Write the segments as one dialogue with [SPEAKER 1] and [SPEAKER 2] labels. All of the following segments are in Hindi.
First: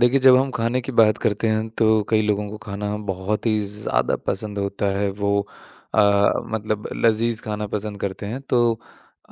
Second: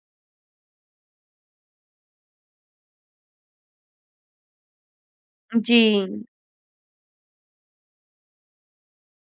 [SPEAKER 1] देखिए, जब हम खाने की बात करते हैं तो कई लोगों को खाना बहुत ही ज़्यादा पसंद होता है। वो
[SPEAKER 2] जी।
[SPEAKER 1] मतलब लज़ीज़ खाना पसंद करते हैं। तो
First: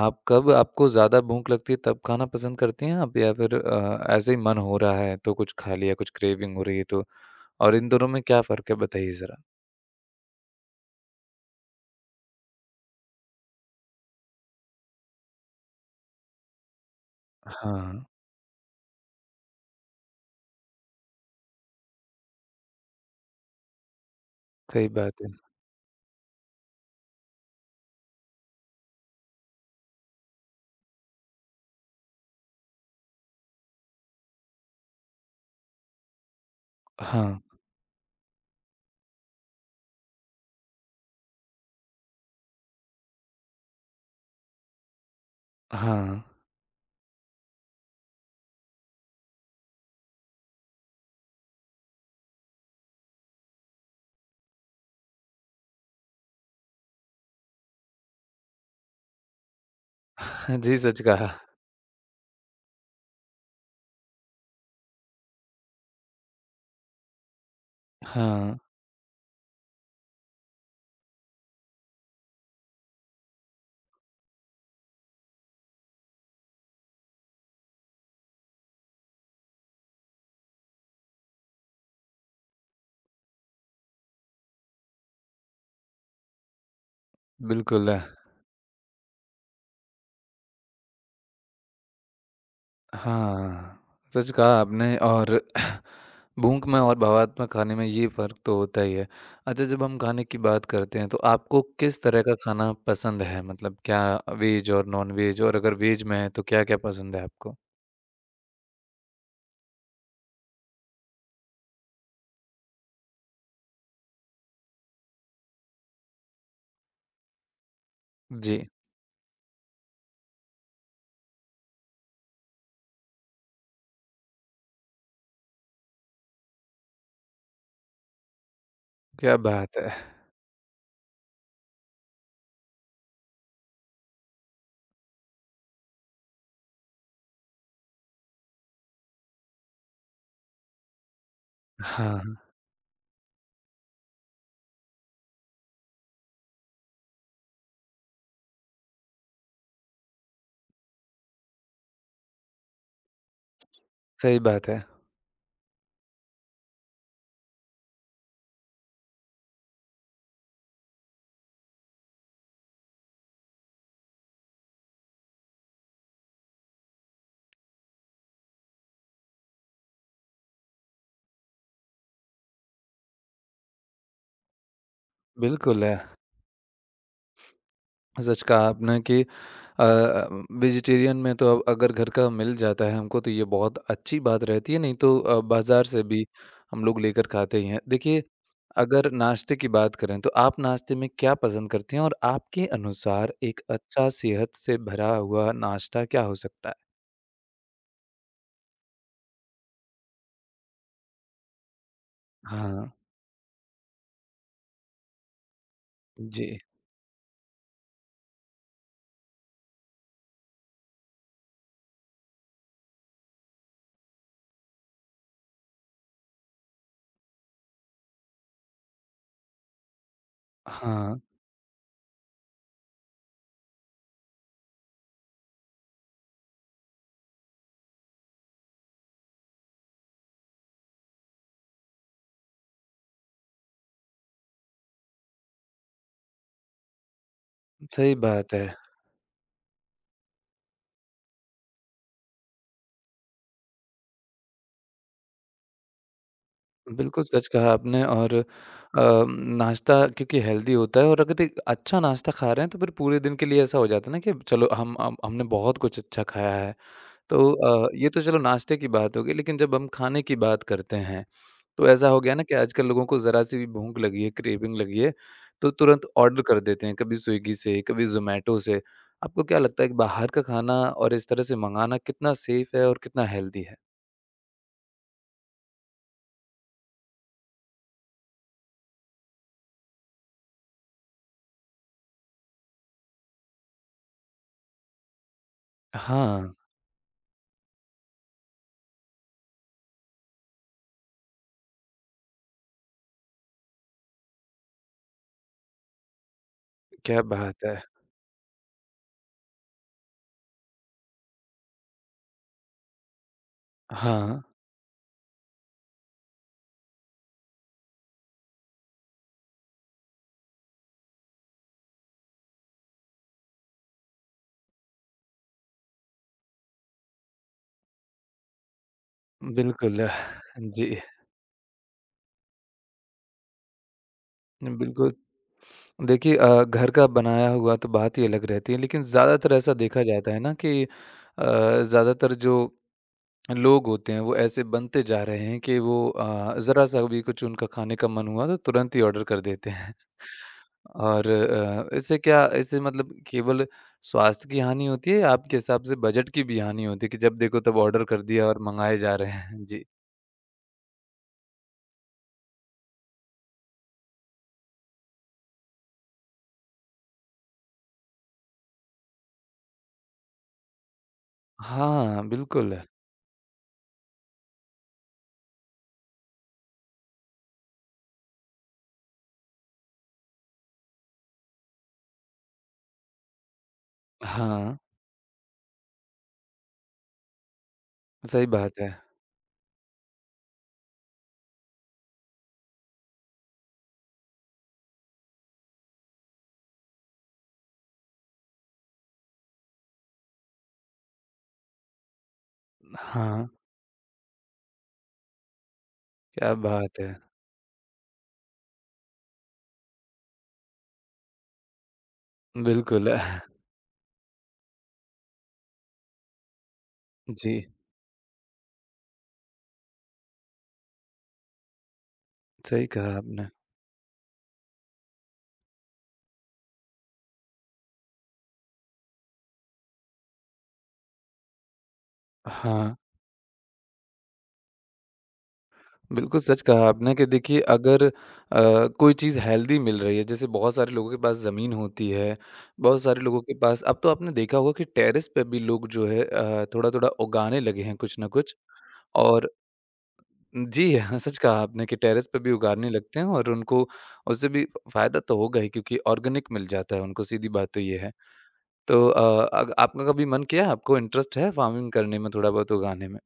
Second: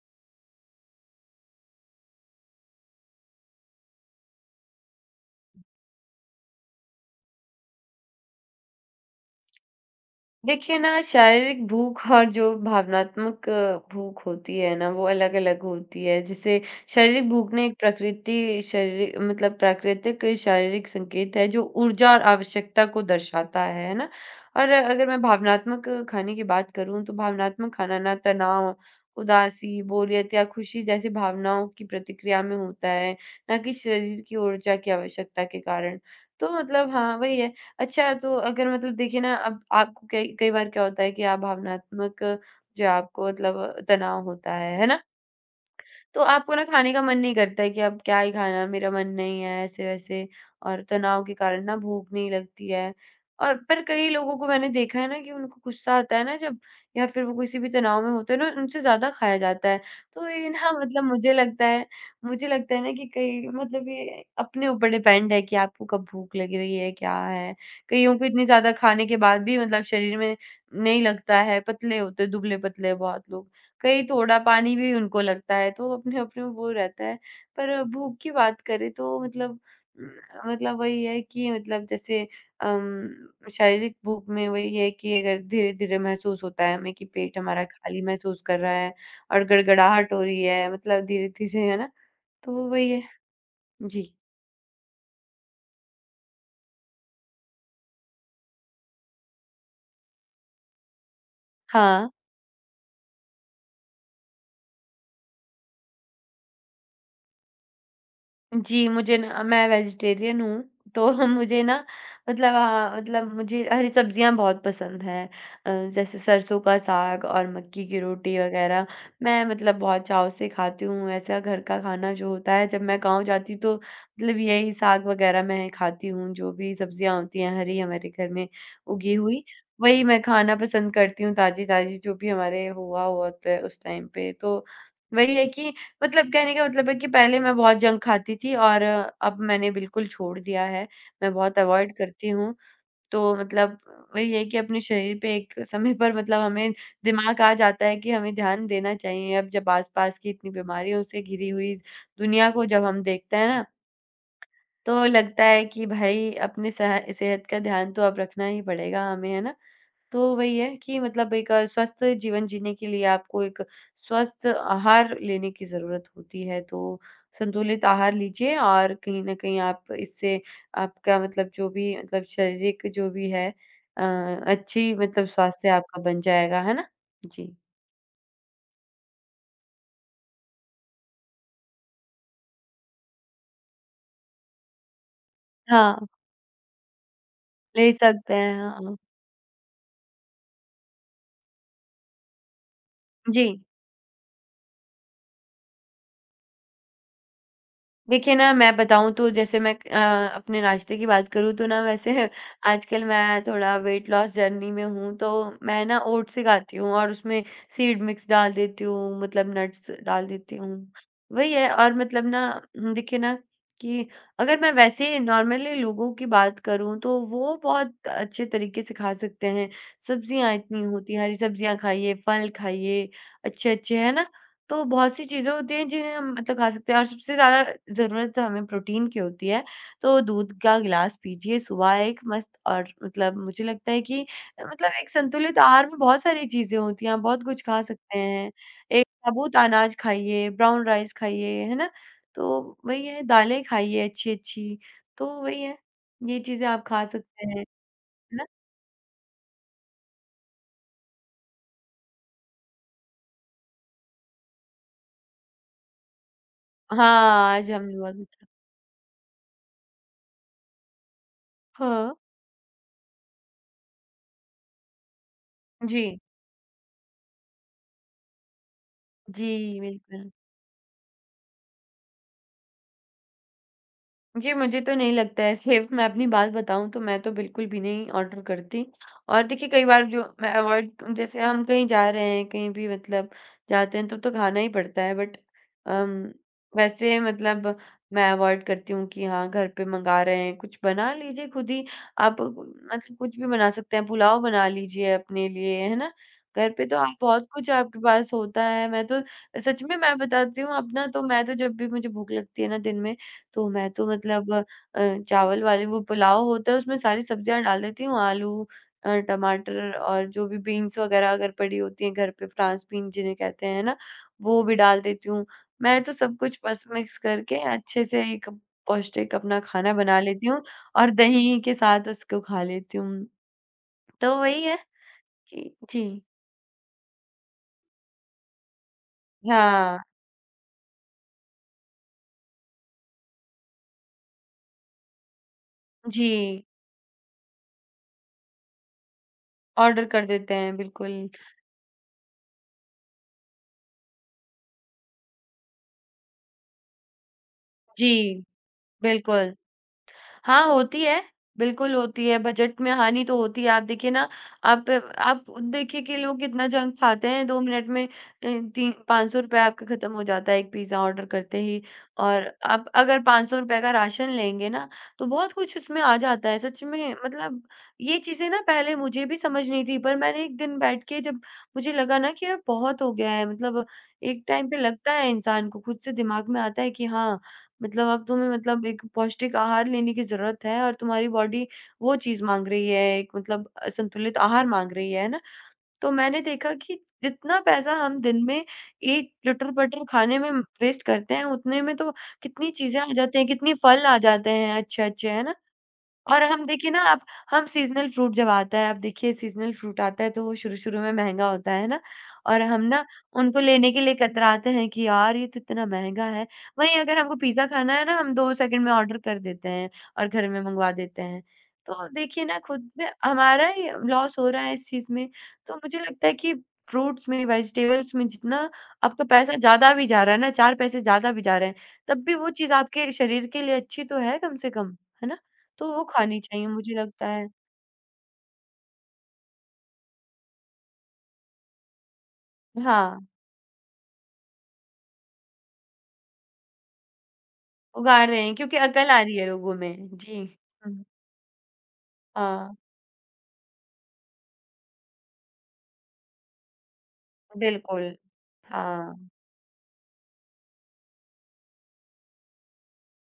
[SPEAKER 1] आप कब आपको ज़्यादा भूख लगती है तब खाना पसंद करती हैं आप या फिर ऐसे ही मन हो रहा है तो कुछ खा लिया, कुछ क्रेविंग हो रही है तो? और इन दोनों में क्या फ़र्क है बताइए ज़रा?
[SPEAKER 2] देखिए ना, शारीरिक भूख और जो भावनात्मक भूख होती है ना, वो अलग-अलग होती है। जैसे शारीरिक भूख ना एक
[SPEAKER 1] हाँ,
[SPEAKER 2] प्रकृति शरीरि मतलब प्राकृतिक शारीरिक संकेत है जो ऊर्जा और आवश्यकता को दर्शाता है ना? और
[SPEAKER 1] सही
[SPEAKER 2] अगर मैं
[SPEAKER 1] बात है।
[SPEAKER 2] भावनात्मक खाने की बात करूँ तो भावनात्मक खाना ना तनाव, उदासी, बोरियत या खुशी जैसी भावनाओं की प्रतिक्रिया में होता है, ना कि शरीर की ऊर्जा की आवश्यकता के कारण। तो मतलब हाँ,
[SPEAKER 1] हाँ,
[SPEAKER 2] वही है। अच्छा, तो अगर मतलब देखिए ना, अब आपको कई कई बार क्या होता है कि आप भावनात्मक जो है, आपको मतलब तनाव होता है ना? तो
[SPEAKER 1] हाँ।
[SPEAKER 2] आपको ना खाने का मन नहीं करता है कि अब क्या ही खाना, मेरा मन नहीं है ऐसे-वैसे, और तनाव के कारण ना भूख नहीं लगती है। और पर कई लोगों को मैंने देखा है ना कि उनको गुस्सा आता है ना जब या फिर वो किसी भी तनाव में होते हैं ना, उनसे ज़्यादा खाया जाता है। तो ये
[SPEAKER 1] हाँ
[SPEAKER 2] ना
[SPEAKER 1] जी, सच
[SPEAKER 2] मतलब
[SPEAKER 1] कहा।
[SPEAKER 2] मुझे लगता है, मुझे लगता है ना कि कई मतलब ये अपने ऊपर डिपेंड है कि आपको कब भूख लग रही है, क्या है। कईयों को इतनी
[SPEAKER 1] हाँ,
[SPEAKER 2] ज़्यादा खाने के बाद भी मतलब शरीर में नहीं लगता है, पतले होते दुबले-पतले बहुत लोग। कहीं थोड़ा पानी भी उनको लगता है, तो अपने-अपने में वो रहता है। पर भूख की बात करें तो मतलब मतलब वही है कि मतलब जैसे शारीरिक भूख में वही है कि अगर धीरे-धीरे महसूस होता है हमें कि पेट हमारा
[SPEAKER 1] बिल्कुल।
[SPEAKER 2] खाली महसूस कर रहा है और गड़गड़ाहट हो रही है, मतलब धीरे-धीरे, है ना? तो वो वही है।
[SPEAKER 1] हाँ,
[SPEAKER 2] जी।
[SPEAKER 1] सच कहा आपने और भूख में और भावात्मक खाने में ये फ़र्क तो होता ही है। अच्छा जब हम खाने की बात करते हैं तो आपको किस
[SPEAKER 2] हाँ।
[SPEAKER 1] तरह का खाना पसंद है? मतलब क्या वेज और नॉन-वेज और अगर वेज में है तो क्या-क्या पसंद है आपको?
[SPEAKER 2] जी, मुझे ना, मैं वेजिटेरियन हूँ, तो मुझे ना मतलब मतलब मुझे हरी सब्जियाँ बहुत पसंद हैं। जैसे सरसों का साग और मक्की की रोटी
[SPEAKER 1] जी,
[SPEAKER 2] वग़ैरह, मैं मतलब बहुत चाव से खाती हूँ। ऐसा घर का खाना जो होता है, जब मैं गाँव जाती हूँ, तो मतलब यही साग वग़ैरह मैं खाती हूँ, जो भी सब्जियाँ होती हैं हरी हमारे घर में उगी
[SPEAKER 1] क्या
[SPEAKER 2] हुई,
[SPEAKER 1] बात है!
[SPEAKER 2] वही मैं खाना पसंद करती हूँ, ताज़ी-ताज़ी जो भी हमारे हुआ हुआ होता है उस टाइम पे। तो वही है कि मतलब कहने का मतलब है कि पहले मैं बहुत जंक खाती थी और अब मैंने बिल्कुल छोड़ दिया है। मैं बहुत अवॉइड करती
[SPEAKER 1] हाँ,
[SPEAKER 2] हूँ। तो मतलब वही है कि अपने शरीर पे एक समय पर मतलब हमें दिमाग आ जाता है कि हमें ध्यान देना चाहिए। अब जब आस-पास की इतनी बीमारियों से घिरी हुई इस दुनिया को जब हम देखते हैं ना,
[SPEAKER 1] सही बात है।
[SPEAKER 2] तो लगता है कि भाई अपनी सेहत का ध्यान तो अब रखना ही पड़ेगा हमें, है ना? तो वही है कि मतलब एक स्वस्थ जीवन जीने के लिए आपको एक स्वस्थ आहार लेने की ज़रूरत होती है, तो संतुलित आहार लीजिए और कहीं न कहीं आप इससे आपका मतलब जो भी मतलब शारीरिक जो भी है अ, अच्छी मतलब स्वास्थ्य
[SPEAKER 1] बिल्कुल है।
[SPEAKER 2] आपका बन जाएगा, है ना? जी।
[SPEAKER 1] सच कहा आपने कि अ, वेजिटेरियन में तो अब अगर घर का मिल जाता है हमको तो ये बहुत अच्छी बात रहती है, नहीं तो बाज़ार
[SPEAKER 2] हाँ,
[SPEAKER 1] से भी हम लोग लेकर खाते ही हैं।
[SPEAKER 2] ले
[SPEAKER 1] देखिए,
[SPEAKER 2] सकते हैं, हाँ।
[SPEAKER 1] अगर नाश्ते की बात करें तो आप नाश्ते में क्या पसंद करती हैं और आपके अनुसार
[SPEAKER 2] जी।
[SPEAKER 1] एक अच्छा सेहत से भरा हुआ नाश्ता क्या हो सकता है?
[SPEAKER 2] देखिए ना, मैं बताऊँ तो जैसे मैं अपने नाश्ते की बात करूँ तो ना वैसे
[SPEAKER 1] हाँ,
[SPEAKER 2] आजकल मैं थोड़ा वेट लॉस जर्नी में हूँ, तो मैं ना ओट्स ही
[SPEAKER 1] जी।
[SPEAKER 2] खाती हूँ और उसमें सीड मिक्स डाल देती हूँ, मतलब नट्स डाल देती हूँ। वही है और मतलब ना देखिए ना कि अगर मैं वैसे नॉर्मली लोगों की बात करूँ तो वो बहुत अच्छे तरीके से खा सकते हैं। सब्जियाँ इतनी होती
[SPEAKER 1] हाँ,
[SPEAKER 2] हैं, हरी सब्जियाँ खाइए, फल खाइए अच्छे-अच्छे, है ना? तो बहुत सी चीज़ें होती हैं जिन्हें हम मतलब खा सकते हैं, और सबसे ज़्यादा ज़रूरत तो हमें प्रोटीन की होती है। तो दूध का गिलास पीजिए सुबह एक मस्त, और मतलब मुझे लगता है कि मतलब एक संतुलित आहार में बहुत सारी चीज़ें होती हैं, आप बहुत कुछ खा
[SPEAKER 1] सही
[SPEAKER 2] सकते हैं।
[SPEAKER 1] बात है।
[SPEAKER 2] एक साबूत अनाज खाइए, ब्राउन राइस खाइए, है ना? तो वही है, दालें खाइए अच्छी-अच्छी, तो वही है, ये चीज़ें आप खा
[SPEAKER 1] बिल्कुल
[SPEAKER 2] सकते
[SPEAKER 1] सच
[SPEAKER 2] हैं, है
[SPEAKER 1] कहा आपने और
[SPEAKER 2] ना?
[SPEAKER 1] नाश्ता क्योंकि हेल्दी होता है और अगर एक अच्छा नाश्ता खा रहे हैं तो फिर पूरे दिन के लिए ऐसा हो जाता है ना कि चलो हम हमने बहुत कुछ अच्छा खाया है तो
[SPEAKER 2] हाँ, आज हमने
[SPEAKER 1] ये
[SPEAKER 2] बहुत
[SPEAKER 1] तो चलो
[SPEAKER 2] अच्छा।
[SPEAKER 1] नाश्ते की बात हो गई लेकिन जब हम खाने की बात करते हैं तो ऐसा
[SPEAKER 2] हाँ।
[SPEAKER 1] हो गया ना कि आजकल लोगों को ज़रा सी भी भूख लगी है क्रेविंग लगी है तो
[SPEAKER 2] जी,
[SPEAKER 1] तुरंत ऑर्डर कर देते हैं कभी स्विगी से कभी जोमेटो से आपको क्या
[SPEAKER 2] जी,
[SPEAKER 1] लगता है कि बाहर
[SPEAKER 2] बिल्कुल।
[SPEAKER 1] का खाना और इस तरह से मंगाना कितना सेफ है और कितना हेल्दी है।
[SPEAKER 2] जी, मुझे तो नहीं लगता है सेफ, मैं अपनी बात बताऊँ तो मैं तो बिल्कुल भी नहीं ऑर्डर करती। और देखिए कई बार जो मैं अवॉइड जैसे हम कहीं जा रहे हैं, कहीं भी मतलब जाते हैं तो खाना ही पड़ता है बट अम,
[SPEAKER 1] हाँ,
[SPEAKER 2] वैसे मतलब मैं अवॉइड करती हूँ कि हाँ, घर पे मँगा रहे हैं, कुछ बना लीजिए खुद ही। आप मतलब कुछ भी बना सकते हैं, पुलाव बना लीजिए अपने लिए, है ना? घर पे तो आप
[SPEAKER 1] क्या
[SPEAKER 2] बहुत
[SPEAKER 1] बात
[SPEAKER 2] कुछ
[SPEAKER 1] है।
[SPEAKER 2] आपके पास होता है, मैं तो सच में मैं बताती हूँ अपना, तो मैं तो जब भी मुझे भूख लगती है ना दिन में, तो मैं तो
[SPEAKER 1] हाँ,
[SPEAKER 2] मतलब चावल वाले वो पुलाव होता है, उसमें सारी सब्जियाँ डाल देती हूँ, आलू, टमाटर और जो भी बीन्स वगैरह अगर पड़ी होती हैं घर पे, फ्रांस बीन्स जिन्हें कहते हैं ना, वो भी डाल देती हूँ। मैं तो सब कुछ बस मिक्स करके अच्छे से एक पौष्टिक अपना खाना
[SPEAKER 1] बिल्कुल,
[SPEAKER 2] बना लेती हूँ
[SPEAKER 1] जी।
[SPEAKER 2] और दही के साथ उसको खा लेती हूँ। तो वही है
[SPEAKER 1] बिल्कुल,
[SPEAKER 2] कि जी।
[SPEAKER 1] देखिए घर का बनाया हुआ तो बात ही अलग रहती है, लेकिन ज़्यादातर ऐसा
[SPEAKER 2] हाँ,
[SPEAKER 1] देखा जाता है ना कि ज़्यादातर जो लोग होते हैं, वो ऐसे बनते जा रहे हैं कि वो
[SPEAKER 2] जी,
[SPEAKER 1] ज़रा-सा भी कुछ उनका खाने का मन हुआ, तो तुरंत ही ऑर्डर कर देते हैं।
[SPEAKER 2] ऑर्डर कर देते हैं
[SPEAKER 1] और
[SPEAKER 2] बिल्कुल।
[SPEAKER 1] इससे मतलब केवल स्वास्थ्य की हानि होती है या आपके हिसाब से बजट की भी हानि होती है कि जब देखो तब ऑर्डर कर
[SPEAKER 2] जी,
[SPEAKER 1] दिया और मँगाए जा रहे
[SPEAKER 2] बिल्कुल।
[SPEAKER 1] हैं? जी।
[SPEAKER 2] हाँ, होती है। बिल्कुल होती है, बजट में हानि तो होती है। आप देखिए ना, आप देखिए कि लोग कितना जंक खाते हैं, 2 मिनट में अ, ती 500 आपका खत्म हो जाता है, एक पिज़्ज़ा ऑर्डर करते ही।
[SPEAKER 1] हाँ,
[SPEAKER 2] और
[SPEAKER 1] बिल्कुल।
[SPEAKER 2] आप अगर 500 का राशन लेंगे ना, तो बहुत कुछ उसमें आ जाता है। सच में मतलब ये चीज़ें ना पहले मुझे भी समझ नहीं थी, पर मैंने एक दिन बैठ के जब मुझे लगा ना कि अब बहुत हो गया है, मतलब एक टाइम पे
[SPEAKER 1] हाँ,
[SPEAKER 2] लगता है इंसान को, खुद से दिमाग में आता है कि हाँ, मतलब अब
[SPEAKER 1] सही
[SPEAKER 2] तुम्हें
[SPEAKER 1] बात
[SPEAKER 2] मतलब
[SPEAKER 1] है।
[SPEAKER 2] एक पौष्टिक आहार लेने की ज़रूरत है और तुम्हारी बॉडी वो चीज़ माँग रही है, एक मतलब संतुलित आहार माँग रही है ना? तो मैंने देखा कि जितना पैसा हम दिन में ये चटर-पटर खाने में वेस्ट करते हैं, उतने में तो कितनी चीज़ें आ जाती हैं,
[SPEAKER 1] हाँ,
[SPEAKER 2] कितनी फल आ जाते हैं अच्छे-अच्छे, है ना? और
[SPEAKER 1] क्या
[SPEAKER 2] हम देखिए ना
[SPEAKER 1] बात है!
[SPEAKER 2] आप, हम सीज़नल फ्रूट जब आता है, आप देखिए सीज़नल फ्रूट आता है तो वो शुरू-शुरू में महँगा होता है ना? और हम ना
[SPEAKER 1] बिल्कुल।
[SPEAKER 2] उनको लेने के लिए कतराते हैं कि यार ये तो इतना महँगा है। वहीं अगर हमको
[SPEAKER 1] जी,
[SPEAKER 2] पिज़्ज़ा खाना है ना, हम 2 सेकंड में ऑर्डर कर देते हैं और घर में मँगवा देते हैं। तो देखिए ना,
[SPEAKER 1] सही
[SPEAKER 2] खुद में
[SPEAKER 1] कहा आपने।
[SPEAKER 2] हमारा ही लॉस हो रहा है इस चीज़ में। तो मुझे लगता है कि फ्रूट्स में, वेजिटेबल्स में जितना आपका पैसा ज़्यादा भी जा रहा है ना, 4 पैसे ज़्यादा भी जा रहे हैं, तब भी वो चीज़
[SPEAKER 1] हाँ,
[SPEAKER 2] आपके शरीर के लिए अच्छी तो है कम से कम। है ना? तो वो खानी
[SPEAKER 1] बिल्कुल सच
[SPEAKER 2] चाहिए
[SPEAKER 1] कहा
[SPEAKER 2] मुझे
[SPEAKER 1] आपने
[SPEAKER 2] लगता
[SPEAKER 1] कि
[SPEAKER 2] है।
[SPEAKER 1] देखिए अगर कोई चीज़ हेल्दी मिल रही है, जैसे बहुत सारे लोगों के पास ज़मीन होती है, बहुत
[SPEAKER 2] हाँ,
[SPEAKER 1] सारे लोगों के पास अब तो आपने देखा होगा कि टेरेस पे भी लोग जो है थोड़ा-थोड़ा उगाने लगे हैं कुछ
[SPEAKER 2] उगा
[SPEAKER 1] ना
[SPEAKER 2] रहे हैं
[SPEAKER 1] कुछ।
[SPEAKER 2] क्योंकि अकल आ रही है
[SPEAKER 1] और
[SPEAKER 2] लोगों में। जी।
[SPEAKER 1] जी,
[SPEAKER 2] हुँ।
[SPEAKER 1] हाँ, सच कहा आपने कि टेरेस पे भी
[SPEAKER 2] हाँ,
[SPEAKER 1] उगाने लगते हैं और उनको उससे भी फ़ायदा तो होगा ही क्योंकि ऑर्गेनिक मिल जाता है उनको, सीधी बात तो ये है।
[SPEAKER 2] बिल्कुल।
[SPEAKER 1] तो
[SPEAKER 2] हाँ।
[SPEAKER 1] अ, अग आपका कभी मन किया है, आपको इंटरेस्ट है फार्मिंग करने में, थोड़ा-बहुत उगाने में?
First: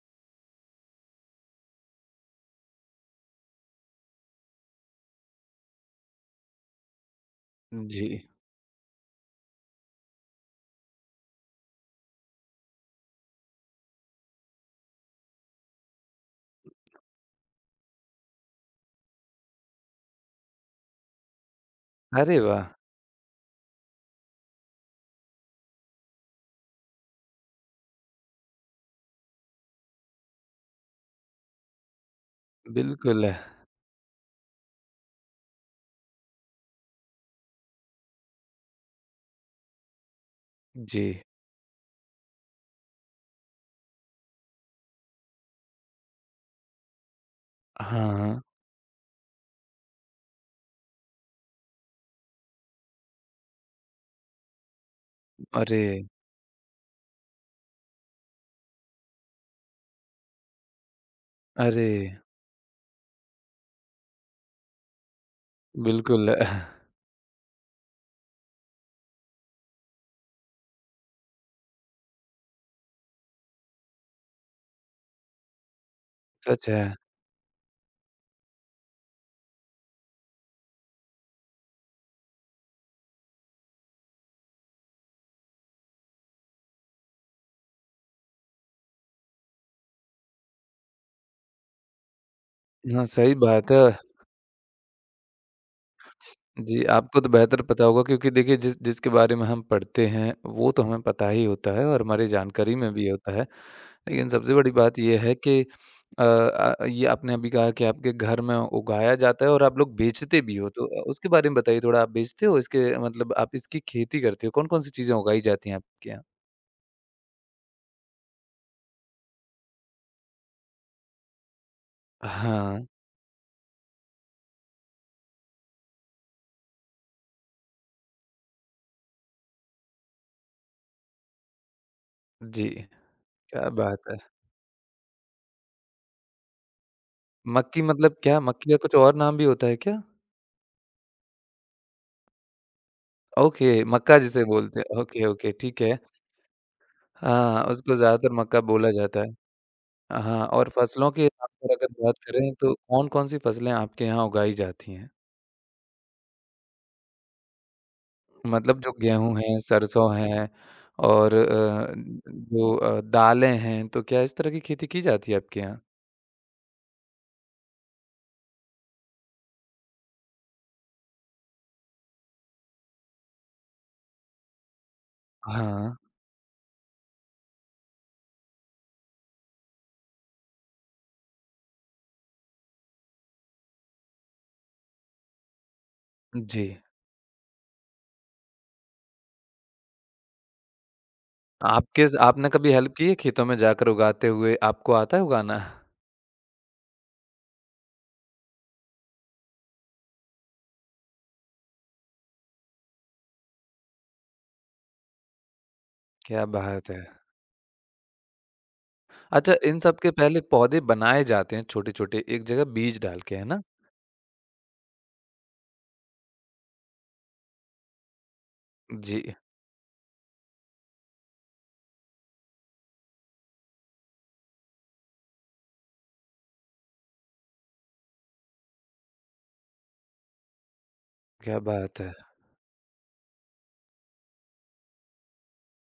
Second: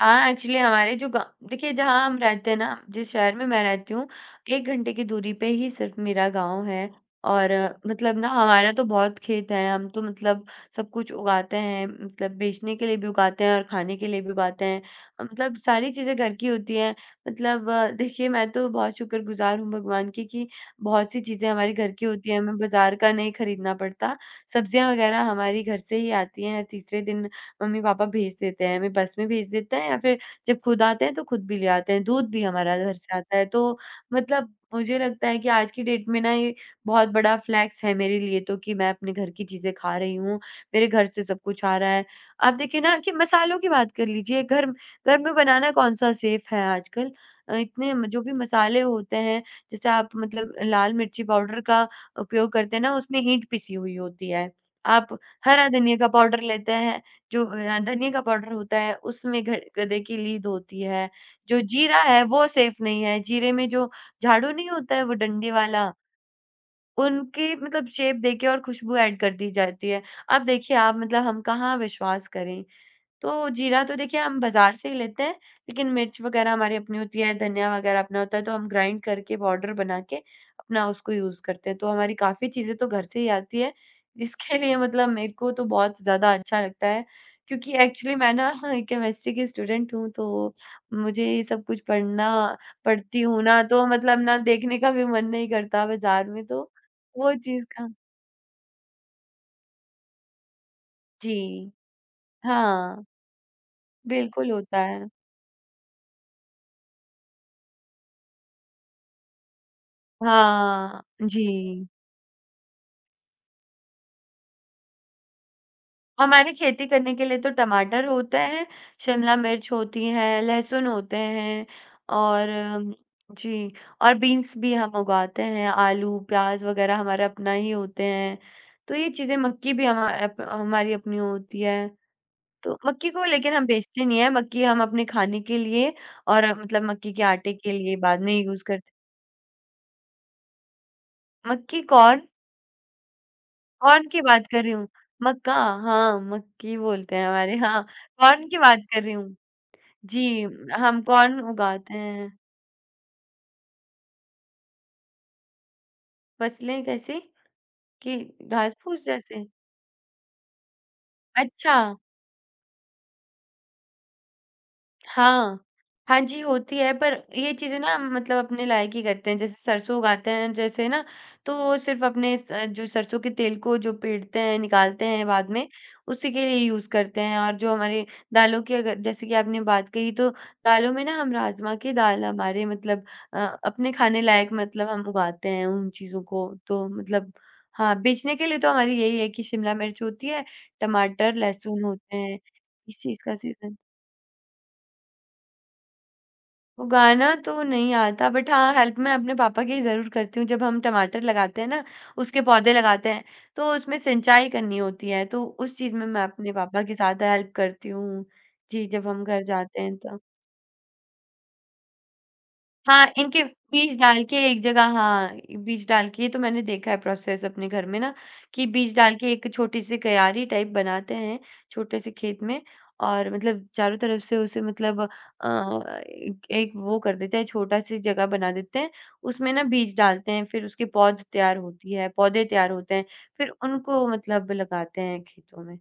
[SPEAKER 2] हाँ, एक्चुअली हमारे जो गा देखिए जहाँ हम रहते हैं ना, जिस शहर में मैं रहती हूँ, 1 घंटे की दूरी पे ही सिर्फ़ मेरा गाँव है, और
[SPEAKER 1] जी।
[SPEAKER 2] मतलब ना हमारा तो बहुत खेत है, हम तो मतलब सब कुछ उगाते हैं, मतलब बेचने के लिए भी उगाते हैं और खाने के लिए भी उगाते हैं। मतलब सारी चीज़ें घर की होती हैं, मतलब देखिए मैं तो बहुत शुक्रगुज़ार हूँ भगवान की कि बहुत सी चीज़ें हमारे घर की होती हैं,
[SPEAKER 1] अरे
[SPEAKER 2] हमें
[SPEAKER 1] वाह!
[SPEAKER 2] बाज़ार का नहीं खरीदना पड़ता। सब्ज़ियाँ वग़ैरह हमारी घर से ही आती हैं, हर तीसरे दिन मम्मी-पापा भेज देते हैं, हमें बस में भेज देते हैं या फिर जब खुद आते हैं तो खुद भी ले आते हैं, दूध भी हमारा घर से
[SPEAKER 1] बिल्कुल। है।
[SPEAKER 2] आता है। तो मतलब मुझे लगता है कि आज की डेट में ना, ये बहुत बड़ा फ्लैक्स है मेरे लिए तो, कि मैं अपने घर की चीज़ें खा रही हूँ, मेरे
[SPEAKER 1] जी।
[SPEAKER 2] घर से सब कुछ आ रहा है। आप देखिए ना कि मसालों की बात कर लीजिए, घर घर में बनाना कौन-सा सेफ है आजकल? अ, इतने म जो भी
[SPEAKER 1] हाँ।
[SPEAKER 2] मसाले होते हैं, जैसे आप मतलब लाल मिर्ची पाउडर का उपयोग करते हैं ना, उसमें ईंट पिसी हुई होती है। आप हरा धनिया
[SPEAKER 1] अरे!
[SPEAKER 2] का पाउडर लेते हैं, जो धनिये का पाउडर होता है उसमें घ गधे की लीद होती है, जो
[SPEAKER 1] अरे!
[SPEAKER 2] जीरा है वो सेफ नहीं है, जीरे में जो झाड़ू नहीं होता है वो डंडे वाला,
[SPEAKER 1] बिल्कुल। है।
[SPEAKER 2] उनकी मतलब शेप देके और खुशबू ऐड कर दी जाती है। अब देखिए आप मतलब हम कहाँ विश्वास करें? तो जीरा तो देखिए हम बाज़ार से ही लेते हैं, लेकिन मिर्च वग़ैरह
[SPEAKER 1] सच
[SPEAKER 2] हमारी
[SPEAKER 1] है।
[SPEAKER 2] अपनी होती है, धनिया वग़ैरह अपना होता है, तो हम ग्राइंड करके पाउडर बना के अपना उसको यूज़ करते हैं। तो हमारी काफ़ी चीज़ें तो घर से ही आती है, जिसके लिए मतलब मेरे को तो बहुत ज़्यादा अच्छा लगता है, क्योंकि एक्चुअली मैं ना केमिस्ट्री की स्टूडेंट हूँ, तो मुझे ये सब कुछ पढ़ना
[SPEAKER 1] हाँ,
[SPEAKER 2] पढ़ती
[SPEAKER 1] सही
[SPEAKER 2] हूँ ना,
[SPEAKER 1] बात है।
[SPEAKER 2] तो मतलब ना देखने का भी मन नहीं करता बाज़ार में, तो
[SPEAKER 1] जी, आपको तो
[SPEAKER 2] वो
[SPEAKER 1] बेहतर
[SPEAKER 2] चीज़
[SPEAKER 1] पता
[SPEAKER 2] का
[SPEAKER 1] होगा क्योंकि देखिए जिसके बारे में हम पढ़ते हैं, वो तो हमें पता ही होता
[SPEAKER 2] जी।
[SPEAKER 1] है और हमारी जानकारी में
[SPEAKER 2] हाँ,
[SPEAKER 1] भी होता है। लेकिन
[SPEAKER 2] बिल्कुल
[SPEAKER 1] सबसे बड़ी
[SPEAKER 2] होता
[SPEAKER 1] बात
[SPEAKER 2] है।
[SPEAKER 1] ये है कि ये आपने अभी कहा कि आपके घर में उगाया जाता है और आप लोग बेचते भी हो, तो
[SPEAKER 2] हाँ,
[SPEAKER 1] उसके बारे में बताइए
[SPEAKER 2] जी।
[SPEAKER 1] थोड़ा आप बेचते हो इसके मतलब आप इसकी खेती करते हो? कौन-कौन सी चीज़ें उगाई जाती हैं आपके यहाँ?
[SPEAKER 2] हमारी खेती करने के लिए तो टमाटर होते हैं, शिमला मिर्च होती है, लहसुन होते हैं और
[SPEAKER 1] हाँ,
[SPEAKER 2] जी, और बीन्स भी हम उगाते हैं, आलू, प्याज़ वग़ैरह हमारे अपना ही होते हैं। तो ये चीज़ें मक्की भी हमारी अपनी होती है।
[SPEAKER 1] जी,
[SPEAKER 2] तो मक्की को लेकिन हम
[SPEAKER 1] क्या बात
[SPEAKER 2] बेचते
[SPEAKER 1] है।
[SPEAKER 2] नहीं हैं, मक्की हम अपने खाने के लिए और मतलब मक्की के आटे के
[SPEAKER 1] मक्की
[SPEAKER 2] लिए
[SPEAKER 1] मतलब
[SPEAKER 2] बाद में
[SPEAKER 1] क्या?
[SPEAKER 2] यूज़
[SPEAKER 1] मक्की का
[SPEAKER 2] करते
[SPEAKER 1] कुछ और नाम भी होता है क्या?
[SPEAKER 2] मक्की कॉर्न,
[SPEAKER 1] ओके,
[SPEAKER 2] कॉर्न
[SPEAKER 1] मक्का
[SPEAKER 2] की
[SPEAKER 1] जिसे
[SPEAKER 2] बात कर रही
[SPEAKER 1] बोलते
[SPEAKER 2] हूँ।
[SPEAKER 1] हैं। ओके, ओके,
[SPEAKER 2] मक्का,
[SPEAKER 1] ठीक है।
[SPEAKER 2] हाँ, मक्की बोलते हैं हमारे
[SPEAKER 1] हाँ,
[SPEAKER 2] यहाँ।
[SPEAKER 1] उसको ज़्यादातर
[SPEAKER 2] कॉर्न की
[SPEAKER 1] मक्का
[SPEAKER 2] बात
[SPEAKER 1] बोला
[SPEAKER 2] कर रही
[SPEAKER 1] जाता
[SPEAKER 2] हूँ।
[SPEAKER 1] है।
[SPEAKER 2] जी,
[SPEAKER 1] हाँ, और
[SPEAKER 2] हम
[SPEAKER 1] फसलों के
[SPEAKER 2] कौन
[SPEAKER 1] नाम पर अगर
[SPEAKER 2] उगाते
[SPEAKER 1] बात
[SPEAKER 2] हैं?
[SPEAKER 1] करें तो कौन-कौन सी फसलें आपके यहाँ उगाई जाती हैं?
[SPEAKER 2] फसलें कैसी? कि
[SPEAKER 1] मतलब जो
[SPEAKER 2] घास-फूस
[SPEAKER 1] गेहूँ
[SPEAKER 2] जैसे?
[SPEAKER 1] है, सरसों है और
[SPEAKER 2] अच्छा।
[SPEAKER 1] जो दालें हैं, तो क्या इस तरह की खेती की जाती है आपके
[SPEAKER 2] हाँ।
[SPEAKER 1] यहाँ?
[SPEAKER 2] हाँ जी, होती है पर ये चीज़ें ना हम मतलब अपने लायक ही करते हैं। जैसे सरसों उगाते हैं जैसे ना, तो वो सिर्फ़ अपने स जो सरसों के तेल को जो पेड़ते हैं, निकालते हैं बाद में,
[SPEAKER 1] हाँ,
[SPEAKER 2] उसी के लिए यूज़ करते हैं। और जो हमारे दालों की अगर जैसे कि आपने बात कही तो दालों में ना हम राजमा की दाल हमारे मतलब अ, अपने खाने लायक मतलब हम उगाते हैं उन चीज़ों को।
[SPEAKER 1] जी।
[SPEAKER 2] तो मतलब हाँ, बेचने के लिए तो हमारी यही है कि शिमला मिर्च होती है, टमाटर, लहसुन
[SPEAKER 1] आपके
[SPEAKER 2] होते
[SPEAKER 1] ज
[SPEAKER 2] हैं।
[SPEAKER 1] आपने कभी हेल्प
[SPEAKER 2] इस
[SPEAKER 1] की है
[SPEAKER 2] चीज़ का
[SPEAKER 1] खेतों में
[SPEAKER 2] सीज़न
[SPEAKER 1] जाकर उगाते हुए? आपको आता है उगाना?
[SPEAKER 2] उगाना तो नहीं आता बट हाँ, हेल्प मैं अपने पापा की ज़रूर करती हूँ। जब हम टमाटर लगाते हैं ना, उसके पौधे लगाते हैं, तो उसमें सिंचाई करनी होती है, तो उस चीज़ में मैं
[SPEAKER 1] क्या
[SPEAKER 2] अपने पापा
[SPEAKER 1] बात
[SPEAKER 2] के
[SPEAKER 1] है!
[SPEAKER 2] साथ हेल्प करती हूँ। जी, जब हम घर
[SPEAKER 1] अच्छा इन
[SPEAKER 2] जाते हैं
[SPEAKER 1] सब के
[SPEAKER 2] तो।
[SPEAKER 1] पहले पौधे बनाए जाते हैं छोटे-छोटे एक जगह बीज
[SPEAKER 2] हाँ,
[SPEAKER 1] डाल के,
[SPEAKER 2] इनके
[SPEAKER 1] है ना?
[SPEAKER 2] बीज डाल के एक जगह हाँ, बीज डाल के ये तो मैंने देखा है प्रोसेस अपने घर में ना, कि बीज डाल
[SPEAKER 1] जी,
[SPEAKER 2] के एक छोटी-सी क्यारी टाइप बनाते हैं, छोटे-से खेत में और मतलब चारों तरफ से उसे मतलब एक एक वो कर देते हैं, छोटा-सी जगह बना देते हैं, उसमें ना बीज डालते हैं, फिर उसके
[SPEAKER 1] क्या बात है!
[SPEAKER 2] पौधे तैयार होते हैं, फिर उनको मतलब लगाते हैं खेतों में,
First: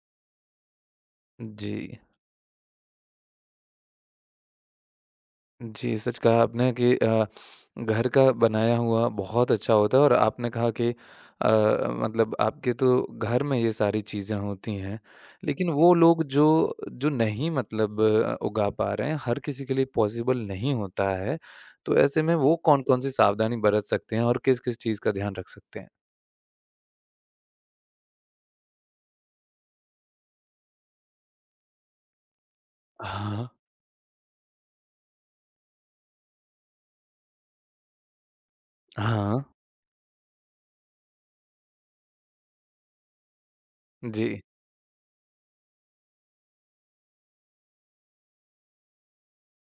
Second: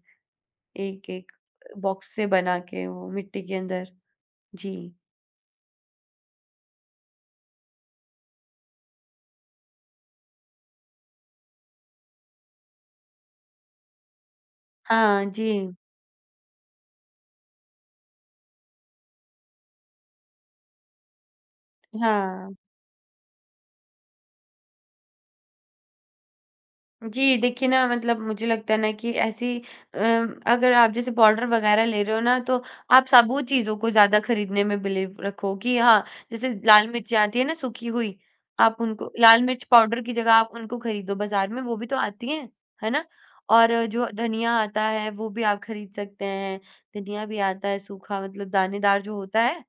[SPEAKER 2] एक-एक
[SPEAKER 1] जी।
[SPEAKER 2] बॉक्स से बना के वो मिट्टी के अंदर। जी।
[SPEAKER 1] जी, सच कहा आपने कि घर का बनाया हुआ बहुत अच्छा होता है और आपने कहा कि मतलब आपके तो घर में ये सारी चीज़ें होती हैं।
[SPEAKER 2] हाँ,
[SPEAKER 1] लेकिन
[SPEAKER 2] जी।
[SPEAKER 1] वो लोग जो जो नहीं मतलब उगा पा रहे हैं, हर किसी के लिए पॉसिबल नहीं होता है। तो ऐसे में
[SPEAKER 2] हाँ।
[SPEAKER 1] वो कौन-कौन सी सावधानी बरत सकते हैं और किस-किस चीज़ का ध्यान रख सकते हैं?
[SPEAKER 2] जी, देखिए ना मतलब मुझे लगता है ना कि ऐसी अ, अगर आप जैसे पाउडर वगैरह ले रहे हो ना तो आप साबुत
[SPEAKER 1] हाँ।
[SPEAKER 2] चीज़ों को ज़्यादा खरीदने में बिलीव रखो कि हाँ, जैसे लाल मिर्चें आती है ना सूखी हुई, आप उनको
[SPEAKER 1] हाँ,
[SPEAKER 2] लाल मिर्च पाउडर की जगह आप उनको खरीदो बाज़ार में, वो भी तो आती हैं, है ना? और जो
[SPEAKER 1] जी।
[SPEAKER 2] धनिया आता है वो भी आप खरीद सकते हैं, धनिया भी आता है सूखा मतलब दानेदार जो होता है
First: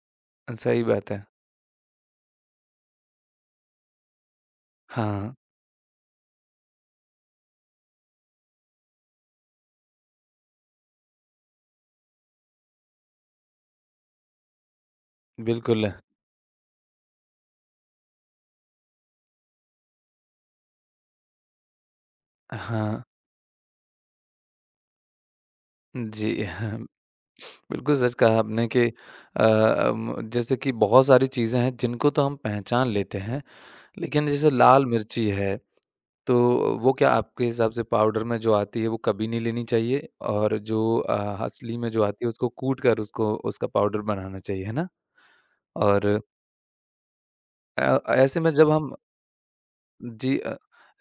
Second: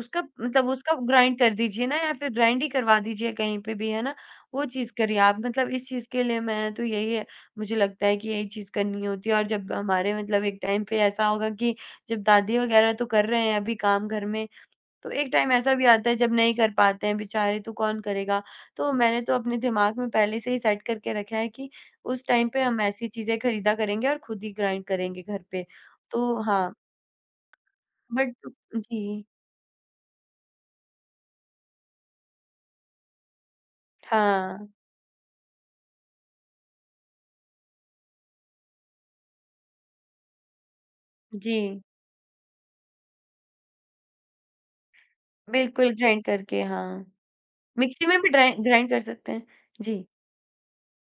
[SPEAKER 2] उसका मतलब
[SPEAKER 1] सही
[SPEAKER 2] उसका
[SPEAKER 1] बात है।
[SPEAKER 2] ग्राइंड कर दीजिए ना या फिर ग्राइंड ही करवा दीजिए कहीं पे भी, है ना? वो चीज़ करिए
[SPEAKER 1] हाँ,
[SPEAKER 2] आप मतलब इस चीज़ के लिए मैं तो यही है मुझे लगता है कि यही चीज़ करनी होती है और जब हमारे मतलब एक टाइम पे ऐसा होगा कि जब दादी वगैरह तो कर रहे हैं अभी काम घर में, तो एक टाइम ऐसा भी
[SPEAKER 1] बिल्कुल।
[SPEAKER 2] आता है जब नहीं कर पाते हैं बेचारे तो कौन करेगा? तो मैंने तो अपने दिमाग में पहले से ही सेट करके रखा है कि उस टाइम पे हम
[SPEAKER 1] हाँ,
[SPEAKER 2] ऐसी चीज़ें खरीदा करेंगे और खुद ही ग्राइंड करेंगे घर पे। तो
[SPEAKER 1] जी।
[SPEAKER 2] हाँ,
[SPEAKER 1] हाँ, बिल्कुल सच
[SPEAKER 2] बट
[SPEAKER 1] कहा आपने कि
[SPEAKER 2] जी,
[SPEAKER 1] जैसे कि बहुत सारी चीज़ें हैं जिनको तो हम पहचान लेते हैं, लेकिन जैसे
[SPEAKER 2] हाँ,
[SPEAKER 1] लाल मिर्ची है, तो वो क्या आपके हिसाब से पाउडर में जो आती है वो कभी नहीं लेनी चाहिए और जो
[SPEAKER 2] जी।
[SPEAKER 1] असली में जो आती है उसको कूट कर उसको उसका पाउडर बनाना चाहिए, है ना?
[SPEAKER 2] बिल्कुल,
[SPEAKER 1] और
[SPEAKER 2] ग्राइंड करके, हाँ। मिक्सी में भी
[SPEAKER 1] ऐसे
[SPEAKER 2] ड्राइ
[SPEAKER 1] में जब
[SPEAKER 2] ग्राइंड
[SPEAKER 1] हम
[SPEAKER 2] कर सकते हैं। जी,
[SPEAKER 1] जी अ,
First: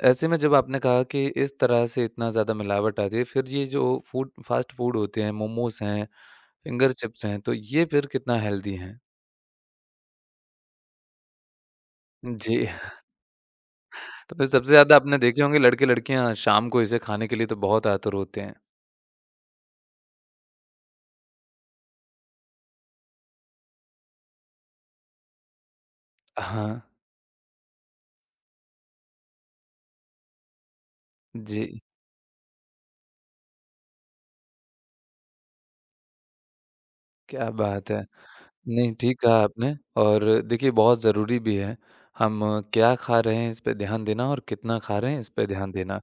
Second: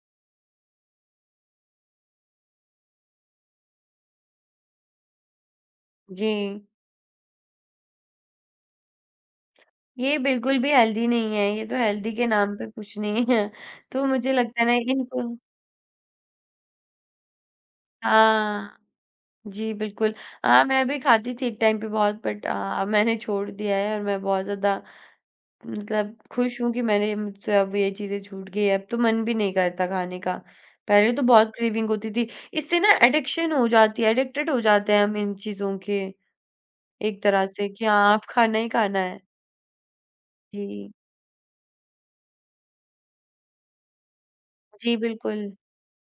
[SPEAKER 1] ऐसे में जब आपने कहा कि इस तरह से इतना ज़्यादा मिलावट आती है, फिर ये जो फूड फ़ास्ट फूड होते हैं, मोमोज़ हैं,
[SPEAKER 2] जी।
[SPEAKER 1] फिंगर चिप्स हैं, तो ये फिर कितना हेल्दी हैं?
[SPEAKER 2] ये बिल्कुल भी हेल्दी नहीं है, ये तो हेल्दी के नाम
[SPEAKER 1] जी।
[SPEAKER 2] पे कुछ नहीं है। तो मुझे
[SPEAKER 1] तो फिर
[SPEAKER 2] लगता है
[SPEAKER 1] सबसे
[SPEAKER 2] ना
[SPEAKER 1] ज़्यादा आपने
[SPEAKER 2] इनको
[SPEAKER 1] देखे होंगे लड़के-लड़कियाँ शाम को इसे खाने के लिए तो बहुत आतुर होते हैं।
[SPEAKER 2] हाँ, जी बिल्कुल। हाँ, मैं भी खाती थी एक टाइम पे बहुत बट अब मैंने छोड़ दिया है और मैं बहुत ज़्यादा मतलब खुश हूँ
[SPEAKER 1] हाँ,
[SPEAKER 2] कि मैंने मुझसे अब ये चीज़ें छूट गई है, अब तो मन भी नहीं करता खाने का। पहले तो बहुत
[SPEAKER 1] जी,
[SPEAKER 2] क्रेविंग होती थी, इससे ना एडिक्शन हो जाती है, एडिक्टेड हो जाते हैं हम इन चीज़ों के। एक तरह
[SPEAKER 1] क्या
[SPEAKER 2] से कि
[SPEAKER 1] बात है।
[SPEAKER 2] हाँ, अब खाना ही
[SPEAKER 1] नहीं,
[SPEAKER 2] खाना है।
[SPEAKER 1] ठीक कहा आपने और देखिए
[SPEAKER 2] जी।
[SPEAKER 1] बहुत ज़रूरी भी है, हम क्या खा रहे हैं इस पे ध्यान देना और कितना
[SPEAKER 2] जी,
[SPEAKER 1] खा रहे हैं इस पे
[SPEAKER 2] बिल्कुल।
[SPEAKER 1] ध्यान देना।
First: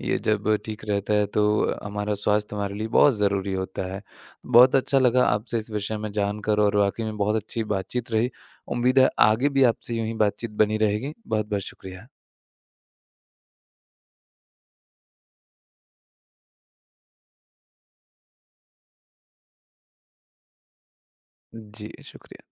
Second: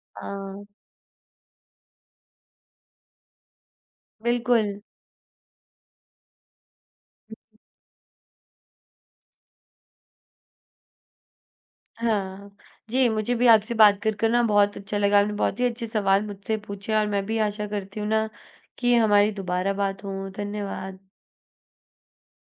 [SPEAKER 1] ये जब
[SPEAKER 2] हाँ,
[SPEAKER 1] ठीक रहता है तो हमारा स्वास्थ्य हमारे लिए बहुत ज़रूरी होता है।
[SPEAKER 2] बिल्कुल।
[SPEAKER 1] बहुत अच्छा लगा आपसे इस विषय में जानकर और वाक़ई में बहुत अच्छी बातचीत रही। उम्मीद है आगे भी आपसे यूँ ही बातचीत बनी रहेगी। बहुत-बहुत शुक्रिया।
[SPEAKER 2] हाँ। जी, मुझे भी आपसे बात कर ना बहुत अच्छा लगा। आपने बहुत ही अच्छे सवाल मुझसे पूछे और मैं भी आशा करती हूँ ना कि हमारी दोबारा बात हो। धन्यवाद।
[SPEAKER 1] जी, शुक्रिया।